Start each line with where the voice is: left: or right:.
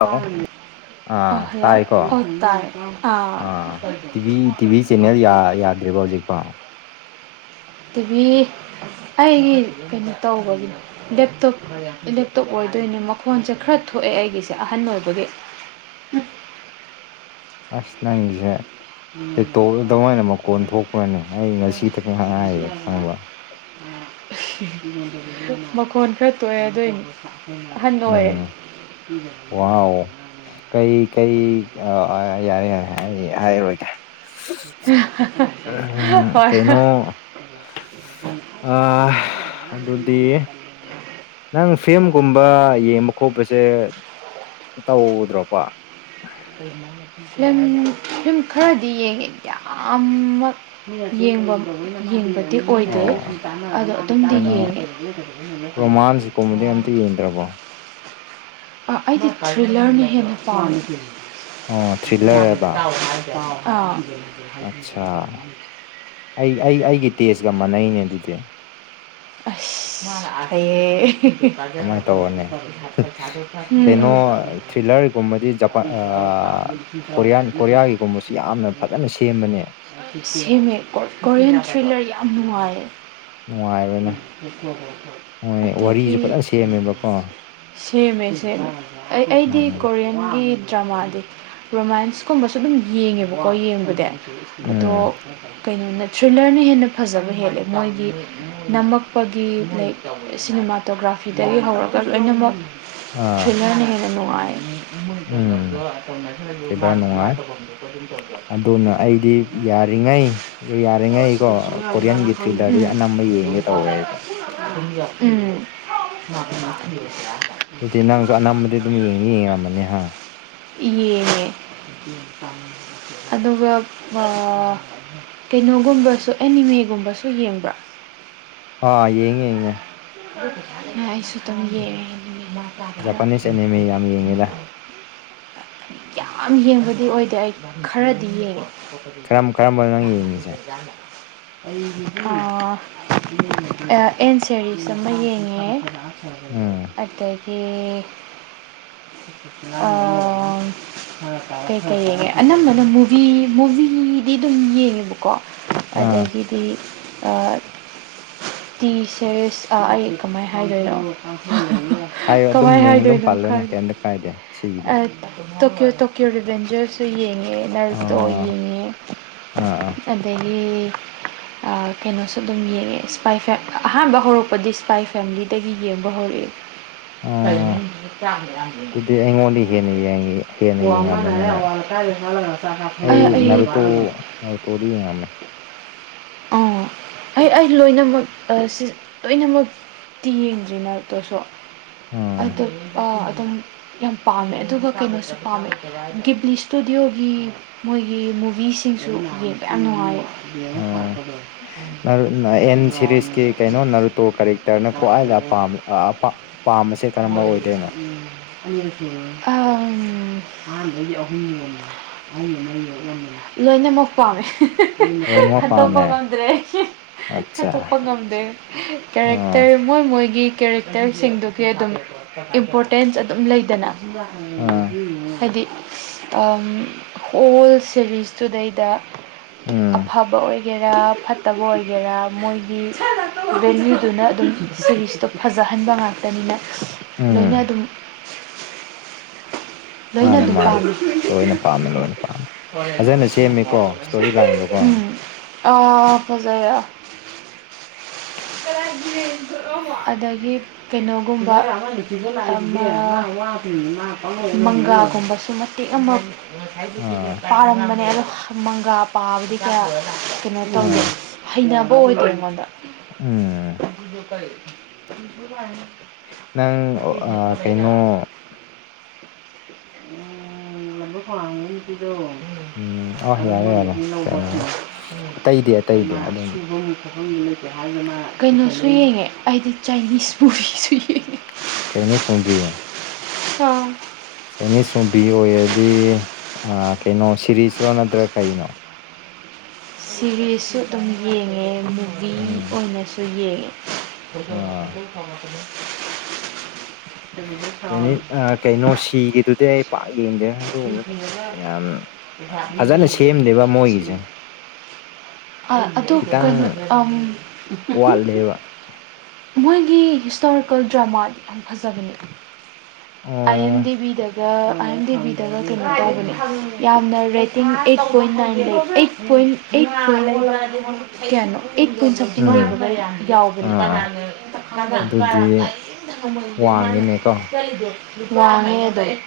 left: hello
right: ꯑꯥ hello ꯑꯧ ꯇꯥꯢ ꯑꯥ
left: ꯁꯤꯛꯅꯦꯜ ꯌꯥ ꯌꯥꯗ꯭ꯔꯤꯕꯣ ꯍꯧꯖꯤꯛꯐꯥꯎ
right: ꯇꯤꯚꯤ ꯑꯩꯒꯤ ꯀꯩꯅꯣ ꯇꯧꯕꯒꯤꯅꯦ ꯂꯦꯞꯇꯣꯞ ꯂꯦꯞꯇꯣꯞ ꯑꯣꯏꯗꯣꯏꯅꯦ ꯃꯈꯣꯟꯁꯦ ꯈꯔ ꯊꯣꯛꯑꯦ ꯑꯩꯒꯤꯁꯦ ꯑꯍꯟ ꯑꯣꯏꯕꯒꯤ
left: ꯑꯁ ꯅꯪꯒꯤꯖꯦ [unintelligible] ꯑꯗꯨꯃꯥꯏꯅ ꯃꯈꯣꯟ ꯊꯣꯛꯄ꯭ꯔꯥꯅꯦ ꯑꯩ ꯉꯁꯤ ꯊ ꯉꯥꯏꯔꯤ ꯈꯪꯕ
right: ꯃꯈꯣꯟ ꯈꯔ ꯇꯣꯛꯑꯦ ꯑꯗꯨꯏꯅꯤ ꯑꯍꯟꯕ ꯑꯣꯏꯌꯦ
left: ꯎꯝ ꯋꯥꯎ ꯀꯩ ꯀꯩ ꯑꯥ ꯌꯥꯔꯦ ꯌꯥꯔꯦ ꯑꯩ ꯍꯥꯏꯕꯔꯣꯏꯒꯦ ꯎꯝ
right: ꯍꯣꯏ
left: ꯀꯩꯩꯅꯣ ꯑꯥ ꯑꯗꯨꯗꯤ ꯅꯪ ꯐꯤꯝꯒꯨꯝꯕ ꯌꯦꯡꯕ ꯈꯣꯠꯄꯁꯦ ꯇꯧꯗ꯭ꯔꯣꯄꯥ
right: [unintelligible] ꯐꯤꯂꯝ ꯐꯤꯂꯝ ꯈꯔꯗꯤ ꯌꯦꯡꯉꯦ ꯌꯥꯝꯃꯛ ꯌꯦꯡꯕ ꯌꯦꯡꯕꯗꯤ ꯑꯣꯏꯗꯦ
left: ꯑꯣ
right: ꯑꯗꯣ ꯑꯗꯨꯝꯗꯤ ꯌꯦꯡꯉꯦ
left: ꯀꯨꯝꯕꯗꯤ ꯑꯝꯇ ꯌꯦꯡꯗ꯭ꯔꯕꯣ
right: ꯑꯥ ꯑꯩꯗꯤ ꯊ꯭ꯔꯤꯂꯔꯅ ꯍꯦꯟꯅ ꯄꯥꯝꯃꯤ
left: ꯑꯣ ꯊ꯭ꯔꯤꯂꯔ
right: [unintelligible]
left: ꯑꯠꯆꯥꯥ ꯑꯩ ꯑꯩ ꯑꯩꯒꯤ ꯇꯦꯖꯀ ꯃꯥꯟꯅꯩꯅꯦ ꯑꯗꯨꯗꯤ
right: ꯑꯁ ꯍꯩꯌꯦ ꯑꯦ ꯍꯦ ꯍꯦ
left: ꯀꯃꯥꯏꯅ ꯇꯧꯔꯅꯦ ꯀꯩꯅꯣ
right: ꯎꯝ
left: ꯊ꯭ꯔꯤꯂꯔꯒꯨꯝꯕꯗꯤ ꯖꯄꯥꯟ ꯑꯥ ꯀꯣꯔꯤꯌꯟ ꯀꯣꯔꯤꯌꯥꯒꯤꯒꯨꯝꯕꯁꯤ ꯌꯥꯝꯅ ꯐꯖꯅ ꯁꯦꯝꯕꯅꯦ
right: ꯁꯦꯝꯃꯦ ꯀꯣꯔꯤꯌꯟ ꯊ꯭ꯔꯤꯂꯔ ꯌꯥꯝ ꯅꯨꯡꯉꯥꯏꯌꯦ
left: ꯅꯨꯡꯉꯥꯏꯕꯅꯦ ꯃꯣꯏ
right: ꯑꯗꯒꯤ
left: ꯋꯥꯔꯤꯁꯨ ꯐꯖꯅ ꯁꯦꯝꯃꯦꯕꯀꯣ
right: ꯁꯦꯝꯃꯦꯁꯦ ꯑꯩ ꯑꯩꯗꯤ
left: ꯎꯝ
right: ꯀꯣꯔꯤꯌꯟ ꯒꯤ ꯗ꯭ꯔꯃꯥꯗꯤ ꯔꯣꯃꯦꯟꯁꯀꯨꯝꯕꯁꯨ ꯑꯗꯨꯝ ꯌꯦꯡꯉꯦꯕꯀꯣ ꯌꯦꯡꯕꯗꯤ ꯑꯗꯣ
left: ꯎꯝ
right: ꯀꯩꯅꯣꯅ ꯊ꯭ꯔꯤꯂꯔꯅ ꯍꯦꯟꯅ ꯐꯖꯕ ꯍꯦꯜꯂꯦ ꯃꯣꯏꯒꯤ ꯅꯝꯃꯛꯄꯒꯤ ꯁꯤꯅꯦꯃꯥꯇꯣꯒ꯭ꯔꯥꯐꯤꯗꯒꯤ ꯍꯧꯔꯒ ꯂꯣꯏꯅꯃꯛ
left: ꯑꯥ
right: ꯊ꯭ꯔꯤꯂꯔꯅ ꯍꯦꯟꯅ ꯅꯨꯡꯉꯥꯏꯌꯦ
left: ꯎꯝ ꯊ꯭ꯔꯤꯂꯔ ꯅꯨꯡꯉꯥꯏ ꯑꯗꯨꯅ
right: [unintelligible]
left: ꯑꯩꯗꯤ ꯌꯥꯔꯤꯉꯩ ꯌꯥꯔꯤꯉꯩ ꯀꯣ ꯀꯣꯔꯤꯌꯟꯒꯤ ꯊ꯭ꯔꯤꯂꯔꯗꯤ ꯑꯅꯝꯕ ꯌꯦꯡꯒꯦ ꯇꯧꯋꯦ ꯑꯩꯗꯤ
right: ꯎꯝ
left: ꯑꯗꯨꯗꯤ ꯅꯪꯁꯨ ꯑꯅꯝꯕꯗꯤ ꯑꯗꯨꯝ ꯌꯦꯡꯅꯤ ꯌꯦꯡꯉꯝꯃꯅꯤ ꯍꯥ
right: ꯌꯦꯡꯉꯦ ꯑꯗꯨꯒ ꯑꯥ ꯀꯩꯅꯣꯒꯨꯝꯕꯁꯨ ꯑꯦꯅꯤꯃꯦꯒꯨꯝꯕꯁꯨ ꯌꯦꯡꯕ꯭ꯔꯣ
left: ꯑꯥ ꯌꯦꯡꯉꯦ ꯌꯦꯡꯉꯦ
right: ꯑꯥ ꯑꯩꯁꯨ ꯗꯨꯝ ꯌꯦꯡꯉꯦ ꯈꯔ
left: ꯖꯄꯥꯅꯤꯁ ꯑꯦꯅꯤꯃꯦ ꯌꯥꯝ ꯌꯦꯡꯉꯦꯗ
right: ꯌꯥꯝ ꯌꯦꯡꯕꯗꯤ ꯑꯣꯏꯗꯦ ꯑꯩ ꯈꯔꯗꯤ ꯌꯦꯡꯉꯦ
left: ꯀꯔꯝ ꯀꯔꯝꯕꯅꯣ ꯅꯪ ꯌꯦꯡꯉꯤꯁꯦ
right: [unintelligible] ꯑ ꯑꯦꯟ ꯁꯦꯔꯤꯁ ꯑꯃ ꯌꯦꯡꯉꯦ
left: ꯎꯝ
right: ꯑꯗꯒꯤ ꯑ ꯀꯩ ꯀꯩ ꯌꯦꯡꯉꯦ ꯑꯅꯝꯕꯅ ꯃꯨꯚꯤ ꯃꯨꯚꯤꯗꯤ ꯑꯗꯨꯝ ꯌꯦꯡꯉꯦꯕ ꯀꯣ
left: ꯑꯥ
right: ꯑꯗꯒꯤꯗꯤ ꯑ ꯇꯤ ꯁꯦꯔꯤꯁ ꯥꯑꯥ ꯑꯩ ꯀꯃꯥꯏ ꯍꯥꯏꯗꯣꯏꯅꯣ
left: ꯍꯥꯏꯌꯣ ꯑꯗꯨꯝ
right: ꯀꯃꯥꯏ
left: ꯃꯤꯡꯗꯨꯝ
right: ꯍꯥꯏꯗꯣꯏꯅꯣ
left: ꯄꯜꯂꯣꯅꯦ
right: ꯈꯪꯗꯦ
left: ꯀꯩꯝꯇ ꯀꯥꯏꯗꯦ ꯁꯤꯒꯤꯅ
right: ꯇꯣꯀꯤꯌꯣ ꯇꯣꯀꯤꯌꯣ ꯔꯤꯚꯦꯟꯖꯔꯁꯨ ꯌꯦꯡꯉꯦ ꯑꯦꯅꯔꯁꯇꯣ
left: ꯑꯣ
right: ꯌꯦꯅꯤꯡꯉꯦ
left: ꯑꯥ ꯑꯥ
right: ꯑꯗꯩ ꯗꯤ ꯑꯥ ꯀꯩꯅꯣꯁꯨ ꯑꯗꯨꯝ ꯌꯦꯡꯉꯦ ꯏꯁꯄꯥꯏꯐꯦꯠ ꯑꯍꯥꯟꯕ ꯍꯧꯔꯞ ꯄꯗꯤ ꯁꯐꯥꯏ ꯐꯦꯃꯤꯂꯤꯗꯒꯤ ꯌꯦꯡꯕ ꯍꯧꯔꯛꯑꯦ
left: ꯑꯣ ꯑꯗꯨꯗꯤ ꯑꯩꯉꯣꯟꯗꯩ
right: [unintelligible]
left: ꯍꯦꯟꯅ ꯌꯦꯡꯉꯤ ꯍꯦꯟꯅ ꯌꯦꯡꯉꯝꯃꯅꯤ ꯅꯪ
right: ꯑꯥ
left: ꯑꯩ ꯅꯥꯔꯨꯇꯣ ꯅꯥꯔꯨꯇꯣꯗꯤ ꯌꯦꯡꯉꯝꯃꯦ
right: ꯑꯩ ꯑꯣ ꯑꯩ ꯑꯩ ꯂꯣꯏꯅꯃꯛ ꯑꯥ ꯁꯤ ꯂꯣꯏꯅꯃꯛ ꯇꯤ ꯌꯦꯡꯗ꯭ꯔꯤꯅ ꯇꯣꯁꯣ
left: ꯑꯥ
right: ꯑꯇꯨꯞꯄ ꯑꯗꯨꯝ ꯌꯥꯝ ꯄꯥꯝꯃꯦ ꯑꯗꯨꯒ ꯀꯩꯅꯣꯁꯨ ꯄꯥꯝꯃꯦ ꯒꯦꯕꯂꯤ ꯁꯇꯨꯗꯤꯑꯣꯒꯤ ꯃꯣꯏꯒꯤ ꯃꯨꯚꯤꯁꯤꯡꯁꯨ ꯌꯦꯡꯕ ꯌꯥꯝ ꯅꯨꯡꯉꯥꯏꯌꯦ
left: ꯑꯣ ꯅꯔꯨꯅꯥ ꯑꯦꯟ ꯁꯦꯔꯤꯁꯀꯤ ꯀꯩꯅꯣ ꯅꯔꯨꯇꯣ ꯀꯔꯤ ꯇꯔꯅ ꯀ꯭ꯋꯥꯏꯂ ꯄꯥꯝ ꯑꯥ ꯄꯥ ꯄꯥꯝꯕꯁꯦ ꯀꯔꯝꯕ ꯑꯣꯏꯗꯣꯏꯅꯣ
right: [inaudible] ꯂꯣꯏꯅꯃꯛ ꯄꯥꯝꯃꯦ
left: ꯂꯣꯏꯅꯃꯛ
right: ꯈꯟꯇꯣꯛꯄ
left: ꯄꯥꯝꯃꯦ
right: ꯉꯝꯗ꯭ꯔꯦ
left: ꯑꯠꯆꯥ
right: ꯈꯟꯇꯣꯛꯄ ꯉꯝꯗ꯭ꯔꯦ
left: ꯑꯥ
right: ꯀꯦꯔꯦꯛꯇꯔ ꯃꯣꯏ ꯃꯣꯏꯒꯤ ꯀꯦꯔꯦꯛꯇꯔꯁꯤꯡꯗꯨꯒꯤ ꯑꯗꯨꯝ ꯏꯝꯄꯣꯔꯇꯦꯟꯁ ꯑꯗꯨꯝ ꯂꯩꯗꯅ
left: ꯑꯥ
right: ꯍꯥꯏꯗꯤ ꯑꯝ ꯑꯣꯜ ꯁꯦꯔꯤꯁꯇꯨꯗꯩꯗ
left: ꯎꯝ
right: ꯑꯐꯕ ꯑꯣꯏ ꯒꯦꯔꯥ ꯐꯠꯇꯕ ꯑꯣꯏꯒꯦꯔꯥ ꯃꯣꯏꯒꯤ ꯚꯦꯂꯨ ꯗꯨꯅ ꯑꯗꯨꯝ ꯁꯦꯔꯤꯁꯇꯣ ꯐꯖꯍꯟꯕ ꯉꯥꯛꯇꯅꯤꯅ
left: ꯎꯝ
right: ꯂꯣꯏꯅ ꯑꯗꯨꯝ ꯂꯣꯏꯅ
left: ꯃꯥꯅꯦ
right: ꯑꯗꯨꯝ
left: ꯃꯥꯅꯦ
right: ꯄꯥꯝꯃꯤ
left: ꯂꯣꯏꯅ ꯄꯥꯝꯃꯦ ꯂꯣꯏꯅ ꯄꯥꯝ
right: ꯎꯝ ꯑꯣ ꯐꯖꯩꯑꯥ ꯑꯗꯒꯤ ꯀꯩꯅꯣ ꯃꯪꯒꯥ ꯒꯨꯝꯕ ꯃꯇꯦꯛ
left: ꯑꯥ
right: ꯄꯔꯝꯕꯅꯦ ꯑꯗꯣ ꯃꯪꯒꯥꯄꯕꯗꯤ ꯈꯔ ꯀꯩꯅꯣ ꯇꯧꯗꯦ
left: ꯑꯥ
right: ꯍꯩꯅꯕ ꯑꯣꯏꯗꯦ ꯑꯩꯉꯣꯟꯗ
left: ꯎꯝ
right: [inaudible]
left: ꯅꯪ ꯑꯣ
right: ꯐ꯭ꯔꯤꯗ
left: ꯑꯥ ꯀꯩꯅꯣ
right: ꯊꯕꯩꯔꯕ [inaudible] [inaudible]
left: ꯎꯝ ꯑ ꯌꯥꯔꯦ ꯌꯥꯔꯦ ꯀꯩꯅꯣ ꯑꯇꯩꯗꯤ ꯑꯇꯩꯗꯤ ꯑꯗꯨꯝ
right: ꯀꯩꯅꯣꯁꯨ ꯌꯦꯡꯉꯦ ꯑꯩꯗꯤ ꯆꯥꯏꯅꯤꯁ ꯄꯨꯔꯤꯁꯨ ꯌꯦꯡꯉꯦ
left: ꯆꯥꯏꯅꯤꯁ ꯕꯣꯝꯕꯤ
right: [unintelligible]
left: ꯆꯥꯏꯅꯤꯁ ꯆꯣꯝꯚꯤ ꯑꯣꯏꯔꯗꯤ ꯑꯥ ꯀꯩꯅꯣ ꯁꯤꯔꯤꯁꯔꯣ ꯅꯠꯇ꯭ꯔ ꯀꯩꯅꯣ
right: ꯁꯤꯔꯤꯁꯁꯨ ꯑꯗꯨꯝ ꯌꯦꯡꯉꯦ ꯃꯨꯚꯤ
left: ꯎꯝ
right: ꯑꯣꯏꯅꯁꯨ ꯌꯦꯡꯉꯦ
left: ꯑꯥ
right: [inaudible]
left: ꯌꯨꯅꯤꯠ ꯑꯥ ꯀꯩꯅꯣ ꯁꯤꯒꯤꯗꯨꯗꯤ ꯑꯩ ꯄꯥꯛ ꯌꯦꯡꯗꯦ ꯑꯗꯨꯒꯨꯝꯕꯗꯣ ꯌꯥꯝ ꯑ ꯐꯖꯅ ꯁꯦꯝꯗꯦꯕ ꯃꯣꯏꯒꯤꯁꯦ
right: ꯑꯥ ꯑꯗꯨ
left: ꯈꯤꯇꯪ
right: ꯀꯩꯅꯣ ꯑꯥꯝ
left: ꯋꯥꯠꯂꯦꯕ
right: [unintelligible] ꯃꯣꯏꯒꯤ ꯍꯤꯁꯇꯣꯔꯤꯀꯜ ꯗ꯭ꯔꯃꯥ ꯌꯥꯝ ꯐꯖꯕꯅꯦ
left: ꯑꯣ
right: ꯑꯥꯌꯦꯟꯗꯦꯕꯤꯗꯒ ꯑꯥꯌꯟꯗꯦꯕꯤ ꯗꯒ ꯀꯩꯅꯣ ꯇꯧꯕꯅꯦ ꯌꯥꯝꯅ ꯔꯦꯇꯤꯡ ꯑꯩꯠ ꯄꯣꯏꯟ ꯅꯥꯏꯟ ꯂꯩ ꯑꯩꯠ ꯄꯣꯏꯟ ꯑꯩꯠ ꯄꯣꯏꯟ [unintelligible] ꯀꯌꯥꯅꯣ ꯑꯦꯠ ꯄꯣꯏꯟ ꯁꯝꯊꯤꯡ
left: ꯎꯝ
right: ꯂꯩꯕꯒ ꯌꯥꯎꯕꯅꯤ
left: ꯑꯥ ꯑꯥ ꯑꯗꯨꯗꯤ
right: [unintelligible]
left: ꯋꯥꯡꯉꯤꯅꯦꯀꯣ
right: [unintelligible] ꯋꯥꯡꯉꯦ ꯑꯗꯨꯝ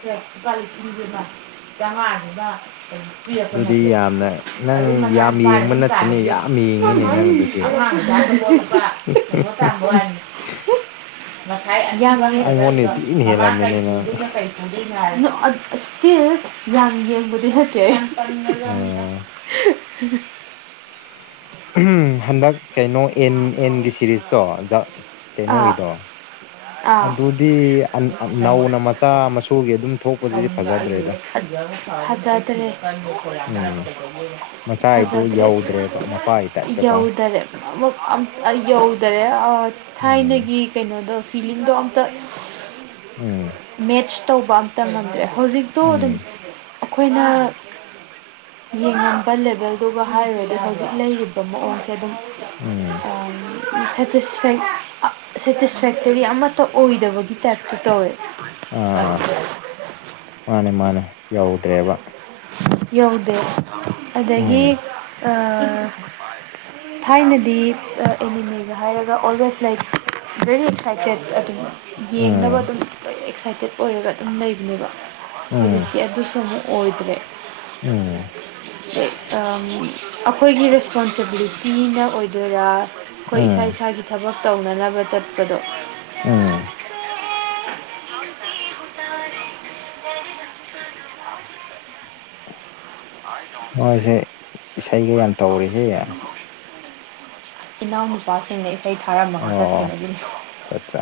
right: [unintelligible] ꯆꯉꯥꯗꯨꯒ ꯀꯩꯝ ꯄꯤꯔꯛꯄ
left: ꯑꯗꯨꯗꯤ
right: ꯅꯠꯇꯦ
left: ꯌꯥꯝꯅ ꯅꯪ
right: ꯑꯗꯨꯝ ꯃꯆꯥ
left: ꯌꯥꯝ
right: ꯅꯨꯄꯥ
left: ꯌꯦꯡꯕ
right: ꯗꯨꯅꯥ
left: ꯅꯠꯇꯦꯅꯦ
right: ꯇꯥꯜꯂꯤꯁꯦ
left: ꯌꯥꯝ ꯌꯦꯡꯉꯤꯅꯦ ꯅꯪ ꯑꯗꯨꯗꯤ
right: [unintelligible] ꯀꯩꯅꯣ ꯇꯥꯟꯕ ꯋꯥꯅꯦ ꯍꯤ ꯉꯁꯥꯏ ꯑꯌꯥꯕ
left: ꯑꯩꯉꯣꯟꯗ
right: [unintelligible]
left: ꯊꯤꯅ
right: ꯃꯃꯥ ꯀꯩ
left: ꯍꯦꯜꯂꯝꯃꯤꯅꯦ ꯅꯪ
right: ꯄꯨꯗꯣꯏꯅꯣ ꯀꯩ [unintelligible] ꯑꯁ ꯇꯤꯜ ꯌꯥꯝ ꯌꯦꯡꯕꯗꯤ ꯅꯠꯇꯦ ꯇꯟꯈ꯭ꯔꯖꯥꯠꯅꯤꯗ
left: ꯑꯥ
right: [unintelligible]
left: ꯎꯝ ꯍꯟꯗꯛ ꯀꯩꯅꯣ ꯑꯦꯟ ꯑꯦꯟꯒꯤ ꯁꯦꯔꯤꯁꯇꯣ ꯖꯥ ꯀꯩꯅꯣꯒꯤꯗꯣ
right: ꯑ
left: ꯑꯗꯨꯗꯤ ꯑꯟ ꯑꯟ ꯅꯧꯅ ꯃꯆꯥ ꯃꯁꯨꯒꯤ ꯑꯗꯨꯝ ꯊꯣꯛꯄꯗꯨꯗꯤ ꯐꯖꯗ꯭ꯔꯦꯗ
right: [unintelligible] ꯐꯖꯗ꯭ꯔꯦ
left: ꯎꯝ
right: [unintelligible]
left: ꯃꯆꯥꯒꯤꯗꯣ
right: ꯐꯖꯗ꯭ꯔꯦ
left: ꯌꯧꯗ꯭ꯔꯦꯕ ꯃꯄꯥꯒꯤ
right: [unintelligible]
left: ꯇꯥꯏꯞꯇꯀꯣ
right: ꯌꯧꯗꯔꯦ ꯑꯃꯨꯛ ꯑꯝ ꯑ ꯌꯧꯗꯔꯦ ꯑ
left: ꯎꯝ
right: ꯊꯥꯏꯅꯒꯤ ꯀꯩꯅꯣꯗꯣ ꯐꯤꯂꯤꯡꯗꯣ ꯑꯝꯇ ꯁ꯭ꯁ
left: ꯎꯝ
right: ꯃꯦꯠꯆ ꯇꯧꯕ ꯑꯝꯇ ꯉꯝꯗ꯭ꯔꯦ ꯍꯧꯖꯤꯛꯇꯣ ꯑꯗꯨꯝ
left: ꯎꯝ
right: ꯑꯈꯣꯏꯅ ꯌꯦꯡꯉꯝꯕ ꯂꯦꯕꯦꯜꯗꯨꯒ ꯍꯥꯏꯔꯨꯔꯗꯤ ꯍꯧꯖꯤꯛ ꯂꯩꯔꯤꯕ ꯃꯑꯣꯡꯁꯦ ꯑꯗꯨꯝ
left: ꯎꯝ
right: ꯁꯦꯇꯤꯁꯐꯦꯛ ꯑ ꯁꯦꯇꯤꯁꯐꯦꯛꯇꯔꯤ ꯑꯃꯠꯇ ꯑꯣꯏꯗꯕꯒꯤ ꯇꯥꯏꯞꯇ ꯇꯧꯋꯦ
left: ꯑꯥ ꯑꯥ
right: [unintelligible]
left: ꯃꯥꯅꯦ ꯃꯥꯅꯦ ꯌꯧꯗ꯭ꯔꯦꯕꯥ
right: ꯌꯧꯗꯦ ꯑꯗꯒꯤ
left: ꯎꯝ
right: ꯑꯥ [unintelligible] ꯊꯥꯏꯅꯗꯤ ꯑ ꯑꯦꯅꯤꯃꯦꯒ ꯍꯥꯏꯔꯒ ꯑꯣꯜꯋꯦꯁ ꯂꯩ ꯕꯦꯔꯤ ꯑꯦꯛꯁꯥꯏꯇꯦꯠ ꯑꯗꯨꯝ ꯌꯦꯡꯅꯕ
left: ꯎꯝ
right: ꯑꯗꯨꯝ ꯑꯦꯛꯁꯥꯏꯇꯦꯠ ꯑꯣꯏꯔꯒ ꯑꯗꯨꯝ ꯂꯩꯕꯅꯦꯕ
left: ꯎꯝ
right: ꯍꯧꯖꯤꯛꯇꯤ ꯑꯗꯨꯁꯨ ꯃꯨꯛ ꯑꯣꯏꯗ꯭ꯔꯦ
left: ꯎꯝ
right: ꯑꯦꯛ ꯑꯝ ꯑꯩꯈꯣꯏꯒꯤ ꯔꯦꯁꯄꯣꯟꯁꯤꯕꯤꯂꯤꯇꯤꯅ ꯑꯣꯏꯗꯣꯏꯔꯥ ꯈꯣꯏ ꯏꯁꯥ
left: ꯎꯝ
right: ꯏꯁꯥꯒꯤ ꯊꯕꯛ ꯇꯧꯅꯅꯕ ꯆꯠꯄꯗꯣ
left: ꯎꯝ ꯃꯣꯏꯁꯦ ꯏꯁꯩꯒ ꯌꯥꯝ ꯇꯧꯔꯤꯍꯦ
right: ꯏꯅꯥꯎꯅꯨꯄꯥꯁꯤꯡꯅꯦ ꯏꯁꯩ ꯊꯥꯔꯝꯃꯒ
left: ꯑꯣ
right: ꯆꯠꯈꯔꯦ ꯑꯗꯨꯏꯅꯦ
left: ꯆꯠꯆꯥ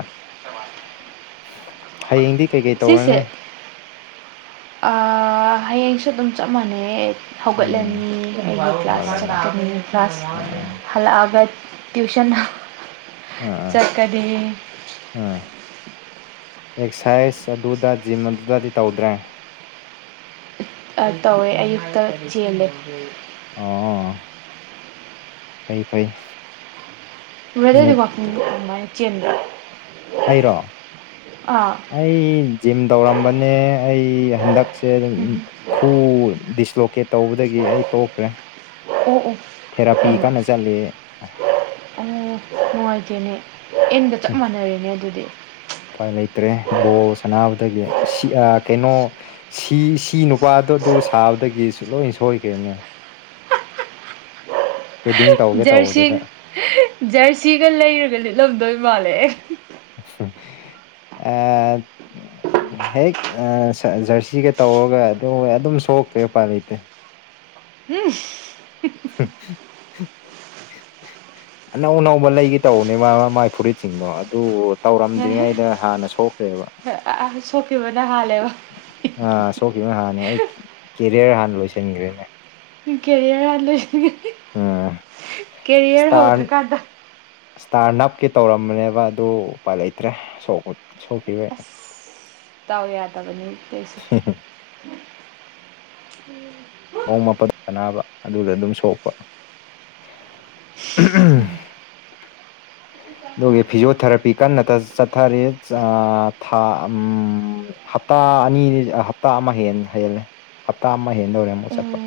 left: ꯍꯌꯦꯡꯗꯤ ꯀꯩꯀꯩ ꯇꯧꯔꯅꯤ
right: ꯑꯥ ꯍꯌꯦꯡꯁꯨ ꯑꯗꯨꯝ ꯆꯞ ꯃꯥꯟꯅꯩꯌꯦ
left: ꯎꯝ
right: ꯍꯧꯒꯠꯂꯅꯤ ꯑꯩꯒꯤ ꯀ꯭ꯂꯥꯁ
left: ꯍꯧꯒꯠꯂꯅꯤ
right: ꯆꯠꯀꯅꯤ ꯀ꯭ꯂꯥꯁ
left: ꯑꯥ
right: ꯍꯜꯂꯛꯑꯒ ꯇ꯭ꯌꯨꯁꯟ ꯑꯍ ꯆꯠꯀꯅꯤ
left: ꯎꯝ ꯑꯦꯛꯁꯥꯏꯁ ꯑꯗꯨꯗꯥ ꯖꯤꯝ ꯑꯗꯨꯗꯥꯗꯤ ꯇꯧꯗ꯭ꯔꯦ
right: ꯑꯥ ꯇꯧꯋꯦ ꯑꯌꯨꯛꯇ ꯆꯦꯜꯂꯦ
left: ꯑꯣ ꯐꯩ ꯐꯩ
right: ꯆꯨꯔꯗꯥꯏꯗ
left: ꯃꯤꯅꯤꯠ
right: ꯋꯥꯀꯤꯡ ꯑꯃꯥꯢ ꯆꯦꯟꯕ
left: ꯑꯩꯔꯣ ꯑꯩ ꯖꯤꯝ ꯇꯧꯔꯝꯕꯅꯦ ꯑꯩ ꯍꯟꯗꯛꯁꯦ ꯎ
right: ꯎꯝ
left: [unintelligible] ꯈꯨꯎ ꯗꯤꯁꯂꯣꯀꯦꯠ ꯇꯧꯕꯗꯒꯤ ꯑꯩ ꯇꯣꯛꯈ꯭ꯔꯦ
right: ꯑꯣ ꯑꯣ
left: ꯊꯦꯔꯥꯄꯤ
right: ꯍꯕ
left: ꯀꯟꯅ ꯆꯠꯂꯤ
right: ꯑꯣ ꯅꯨꯡꯉꯥꯏꯇꯦꯅꯦ ꯑ‌ꯦꯟꯒ ꯆꯞ ꯃꯥꯟꯅꯔꯦꯅꯦ ꯑꯗꯨꯗꯤ
left: ꯎꯄꯥꯏ ꯂꯩꯇ꯭ꯔꯦ ꯕꯣꯜ ꯁꯅꯕꯗꯒꯤ ꯁꯤꯑꯥ ꯀꯩꯅꯣ ꯁꯤ ꯁꯤ ꯅꯨꯄꯥꯗꯣ ꯑꯗꯨ ꯁꯥꯕꯗꯒꯤꯁꯨ ꯂꯣꯏꯟ ꯁꯣꯏꯈ꯭ꯔꯦꯅꯦ ꯍꯦꯗꯤꯡ ꯇꯧꯒꯦ
right: ꯖꯔꯁꯤ
left: ꯇꯧꯕꯗꯨꯗ
right: ꯖꯔꯁꯤꯒ ꯂꯩꯔꯒ ꯂꯤꯠꯂꯝꯗꯣꯏ ꯃꯥꯜꯂꯦ
left: ꯑꯥ ꯍꯦꯛ ꯑ ꯁ ꯖꯔꯁꯤꯒ ꯇꯧꯔꯒ ꯑꯗꯨ ꯑꯗꯨꯝ ꯁꯣꯛꯈ꯭ꯔꯦ ꯎꯄꯥꯏ ꯂꯩꯇꯦ
right: [unintelligible]
left: ꯑꯅꯧ ꯑꯅꯧꯕ ꯂꯩꯒꯦ ꯇꯧꯕꯅꯦ ꯃꯥ ꯃꯥꯏ ꯐꯨꯔꯤꯠ ꯁꯤꯡꯗꯣ ꯑꯗꯨ ꯇꯧꯔꯝꯗ꯭ꯔꯤꯉꯩꯗ ꯍꯥꯟꯅ ꯁꯣꯛꯈ꯭ꯔꯦꯕ
right: ꯍ ꯑ ꯁꯣꯛꯈꯤꯕꯅ ꯍꯥꯜꯂꯦꯕ
left: ꯑ ꯁꯣꯛꯈꯤꯕꯅ ꯍꯥꯟꯅꯦ ꯑꯩ ꯀ‌ꯦ ꯀꯦꯔꯤꯌꯔ ꯍꯥꯟꯅ ꯂꯣꯏꯁꯤꯟꯈ꯭ꯔꯦꯅꯦ
right: ꯀ ꯀꯦꯔꯤꯌꯔ ꯍꯥꯟꯅ ꯂꯣꯏꯁꯟ [unintelligible]
left: ꯑꯝ ꯏꯁꯇꯥꯟ
right: ꯍꯧꯗ꯭ꯔꯤꯀꯥꯟꯗ
left: ꯏꯁꯇꯥꯔ ꯅꯞꯀꯤ ꯇꯧꯔꯝꯕꯅꯦꯕ ꯑꯗꯨ ꯎꯄꯥꯏ ꯂꯩꯇ꯭ꯔꯦ ꯁꯣꯛ
right: ꯑꯁ ꯗꯥꯎ ꯌꯥꯗꯕꯅꯤ ꯇꯧꯏꯁ‌ꯦ [unintelligible]
left: [unintelligible] ꯃꯥꯄꯜ ꯁꯅꯥꯕ ꯑꯗꯨꯗ ꯑꯗꯨꯝ ꯁꯣꯛꯄ ꯑꯗꯨꯒꯤ ꯐꯤꯖ‌ꯣꯊꯦꯔꯥꯄꯤ ꯀꯟꯅ ꯇ ꯆꯠꯊꯔꯤ ꯆ ꯊꯥ ꯑꯝ ꯍꯞꯇꯥ ꯑꯅꯤꯅꯤ ꯍꯞꯇꯥ ꯑꯃ ꯍꯦꯟ ꯍꯦꯜꯂꯦ ꯍꯞꯇꯥ ꯑꯃ ꯍꯦꯟꯗꯧꯔꯦ ꯑꯃꯨꯛ
right: ꯑꯣ
left: ꯆꯠꯄ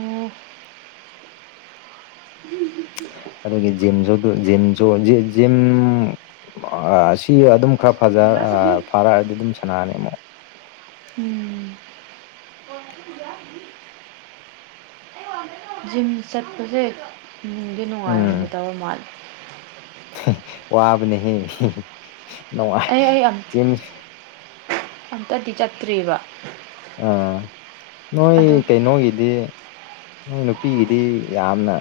left: ꯑꯗꯨꯒꯤ ꯖꯤꯝꯖꯨ ꯗꯨ ꯖꯤꯝꯁꯨ ꯖꯤꯖꯤꯝ ꯑ ꯁꯤ ꯑꯗꯨꯝ ꯈꯔ ꯐꯖ ꯑ ꯐꯥꯔꯑꯗꯤ ꯑꯗꯨꯝ ꯁꯥꯟꯅꯥꯅꯤ ꯑꯃꯨꯛ
right: ꯎꯝ [unintelligible] ꯖꯤꯝ ꯆꯠꯄꯖ‌ꯦ ꯅꯨꯡꯗꯤ ꯅꯨꯡꯉꯥꯏꯔꯝꯒꯗꯕ ꯃꯥꯜꯂꯤ
left: ꯋꯥꯕ ꯅꯦꯍꯦ
right: ꯑꯩ ꯑꯩ ꯑꯝ ꯑꯝꯇꯗꯤ ꯆꯠꯇ꯭ꯔꯤꯕ
left: ꯑ ꯅꯣꯏ
right: ꯑꯗꯨ
left: ꯀꯩ ꯅꯣꯒꯤ ꯗꯤ ꯅꯣꯏ ꯅꯨꯄꯤꯒꯤꯗꯤ ꯌꯥꯝꯅ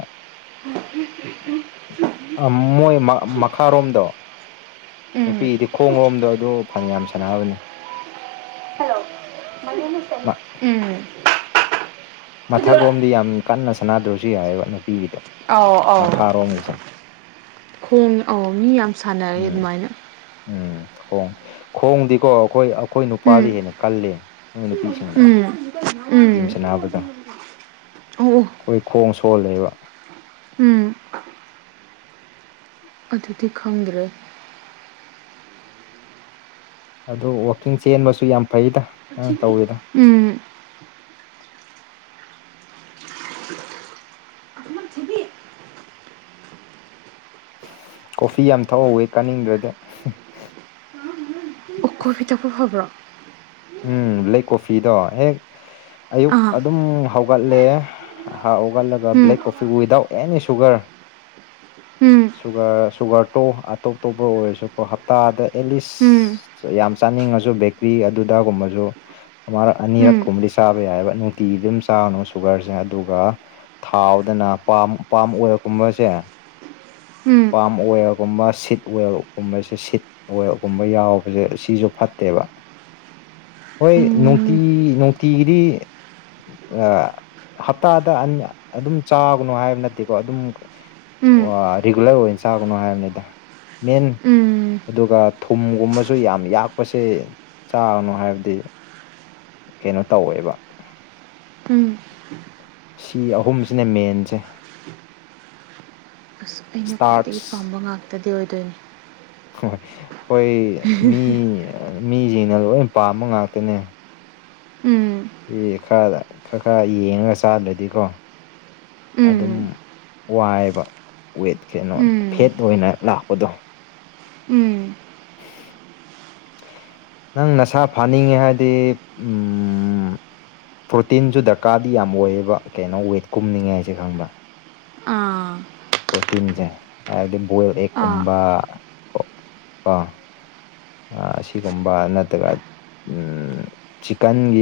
right: [unintelligible]
left: ꯑꯥ ꯃꯣꯏ ꯃ ꯃꯈꯥꯔꯣꯝꯗꯣ
right: ꯎꯝ
left: ꯅꯨꯄꯤꯗꯤ ꯈꯣꯡ ꯂꯣꯝꯗꯣ ꯑꯗꯨ ꯐꯅꯌꯥꯝ ꯁꯥꯟꯅꯕꯅꯦ
right: ꯍꯂꯣ
left: ꯃ
right: [unintelligible] ꯎꯝ
left: ꯃꯊꯛꯂꯣꯝꯗꯤ ꯌꯥꯝ ꯀꯟꯅ ꯁꯥꯟꯅꯗ꯭ꯔꯁꯨ ꯌꯥꯔꯦꯕ ꯅꯨꯄꯤꯒꯤꯗ‌ꯦ
right: ꯑꯧ ꯑꯥꯎ ꯈꯣꯡ ꯑꯥꯎ ꯃꯤ ꯌꯥꯝ ꯁꯥꯟꯅꯔꯦ
left: ꯎꯝ
right: ꯑꯗꯨꯃꯥꯏꯅ
left: ꯎꯝ ꯈꯣꯡ ꯈꯣꯡꯗꯤꯀꯣ ꯑꯩꯈꯣꯏ ꯑꯩꯈꯣꯏ
right: ꯎꯝ
left: ꯅꯨꯄꯥꯗꯤ ꯍꯦꯟꯅ ꯀꯜꯂꯦ ꯅꯣꯏ ꯅꯨꯄꯤꯁꯤꯡ
right: ꯎꯝ ꯎꯝ ꯑꯣ [unintelligible]
left: ꯑꯩꯈꯣꯏ ꯈꯣꯡ ꯁꯣꯜꯂꯦꯕ
right: ꯎꯝ ꯑꯗꯨꯗꯤ ꯈꯪꯗ꯭ꯔꯦ
left: ꯑꯗꯨꯗꫪ ꯋꯥꯛꯀꯤꯡ ꯆꯦꯟꯕꯁꯨ ꯌꯥꯝ ꯐꯩꯗ ꯅꯪ ꯇꯧꯋꯤꯗ‌ꯣ
right: ꯎꯝ
left: ꯀꯣꯐꯤ ꯌꯥꯝ ꯊꯛꯑꯣꯋꯩ ꯀꯥꯅꯤꯡꯗ꯭ꯔꯦꯗ
right: ꯑꯣ ꯀꯣꯐꯤ ꯊꯛꯄ ꯐꯕ꯭ꯔꯣ
left: ꯎꯝ ꯕ꯭ꯂꯦꯛ ꯀꯣꯐꯤꯗꯣ ꯍꯦꯛ ꯑꯌꯨꯛ
right: ꯑꯥ
left: ꯑꯗꯨꯝ ꯍꯧꯒꯠꯂꯦ ꯍꯥꯥ ꯎꯒꯂꯒ
right: ꯎꯝ
left: black coffee without any sugar
right: um
left: sugar ꯁꯨꯒꯔꯇꯣ ꯑꯇꯣꯞ ꯇꯣꯞꯄ ꯑꯣꯏꯔꯁꯨꯀꯣ ꯍꯞꯇꯥꯗ
right: ꯎꯝ
left: ꯑꯦꯂꯤꯁ ꯌꯥꯝ ꯆꯥꯅꯤꯡꯉꯁꯨ ꯕꯦꯀ꯭ꯔꯤ ꯑꯗꯨꯗꯥꯒꯨꯝꯕꯁꯨ ꯑꯃꯔꯛ
right: ꯎꯝ
left: ꯑꯅꯤꯔꯛ ꯀꯨꯝꯗꯤ ꯆꯥꯕ ꯌꯥꯏꯑꯕ ꯅꯨꯡꯇꯤꯒꯤ ꯑꯗꯨꯝ ꯆꯥꯅꯣ ꯁꯨꯒꯔꯁꯦ ꯑꯗꯨꯒ ꯊꯥꯎꯗꯅ ꯄꯥꯝ ꯄꯥꯥꯝ ꯑꯣꯏꯜꯀꯨꯝꯕꯁꯦ
right: ꯎꯝ
left: ꯄꯥꯝ ꯑꯣꯏꯜꯒꯨꯝꯕ ꯁꯤꯠ ꯑꯣꯏꯜꯎꯝꯕꯁꯦ ꯁꯤꯠ ꯑꯣꯏꯜꯒꯨꯝꯕ ꯌꯥꯎꯕꯁꯦ ꯁꯤꯁꯨ ꯐꯠꯇꯦꯕ ꯍꯣꯏ ꯅꯨꯡꯇꯤ ꯅꯨꯡꯇꯤꯒꯤꯗꯤ ꯑ ꯍꯞꯇꯥꯗ ꯑꯟ ꯑꯗꯨꯝ ꯆꯥꯒꯅꯨ ꯍꯥꯏꯕ ꯅꯠꯇꯦꯀꯣ ꯑꯗꯨꯝ
right: ꯎꯝ ꯎꯝ
left: ꯑꯣꯑ ꯔꯤꯒꯨꯂꯔ ꯑꯣꯏꯅ ꯆꯥꯒꯅꯣ ꯍꯥꯏꯕꯅꯤꯗ ꯃꯦꯟ
right: ꯎꯝ
left: ꯑꯗꯨꯒ ꯊꯨꯝꯒꯨꯝꯕꯁꯨ ꯌꯥꯝ ꯌꯥꯛꯄꯁꯦ ꯆꯥꯅꯣ ꯍꯥꯏꯕꯗꯤ ꯀꯦꯅꯣ ꯇꯧꯋꯦꯕ
right: ꯎꯝ
left: ꯁꯤ ꯑꯍꯨꯝꯁꯤꯅꯦ ꯃꯦꯟꯁꯦ
right: ꯑꯁ ꯑꯩꯅ ꯈ꯭ꯋꯥꯏꯗꯒꯤ
left: ꯏꯁꯇꯥꯔꯠꯁ
right: ꯄꯥꯝꯕ ꯉꯥꯛꯇꯗꯤ ꯑꯣꯏꯗꯣꯏꯅꯦ
left: ꯍꯣꯏ ꯍꯣꯏ ꯃꯤ ꯃꯤꯖꯤꯡꯅ ꯂꯣꯏ ꯄꯥꯝꯕ ꯉꯥꯛꯇꯅꯦ
right: ꯎꯝ
left: [unintelligible] ꯈꯔꯗ ꯈꯔ ꯈꯔ ꯌꯦꯡꯉ ꯆꯥꯗ꯭ꯔꯗꯤꯀꯣ ꯑꯗꯨꯝ
right: ꯎꯝ
left: ꯋꯥꯏꯕ ꯋꯦꯠ ꯀꯩꯅꯣ
right: ꯎꯝ
left: ꯐꯦꯠꯇ ꯑꯣꯏꯅ ꯂꯥꯛꯄꯗꯣ
right: ꯎꯝ
left: ꯅꯪ ꯅꯁꯥ ꯐꯥꯅꯤꯡꯉꯦ ꯍꯥꯏꯗꯤ ꯎꯝ ꯄ꯭ꯔꯣꯇꯤꯟꯁꯨ ꯗꯔꯀꯥꯔꯗꯤ ꯌꯥꯝ ꯑꯣꯏꯌꯦꯕ ꯀꯦꯅꯣ ꯋꯦꯠ ꯀꯨꯝꯅꯤꯡꯉꯦꯖꯦ ꯈꯪꯕ꯭ꯔꯥ
right: ꯑꯥ
left: ꯄ꯭ꯔꯣꯇꯤꯟꯖꯦ ꯍꯥꯏꯕꯗꯤ ꯕꯣꯏꯜ
right: ꯑꯥ
left: ꯑꯦꯛꯀꯨꯝꯕ ꯀꯣ ꯑ ꯑꯥ ꯁꯤꯒꯨꯝꯕ ꯅꯠꯇꯑ ꯎꯝ ꯆꯤꯀꯟꯒꯤ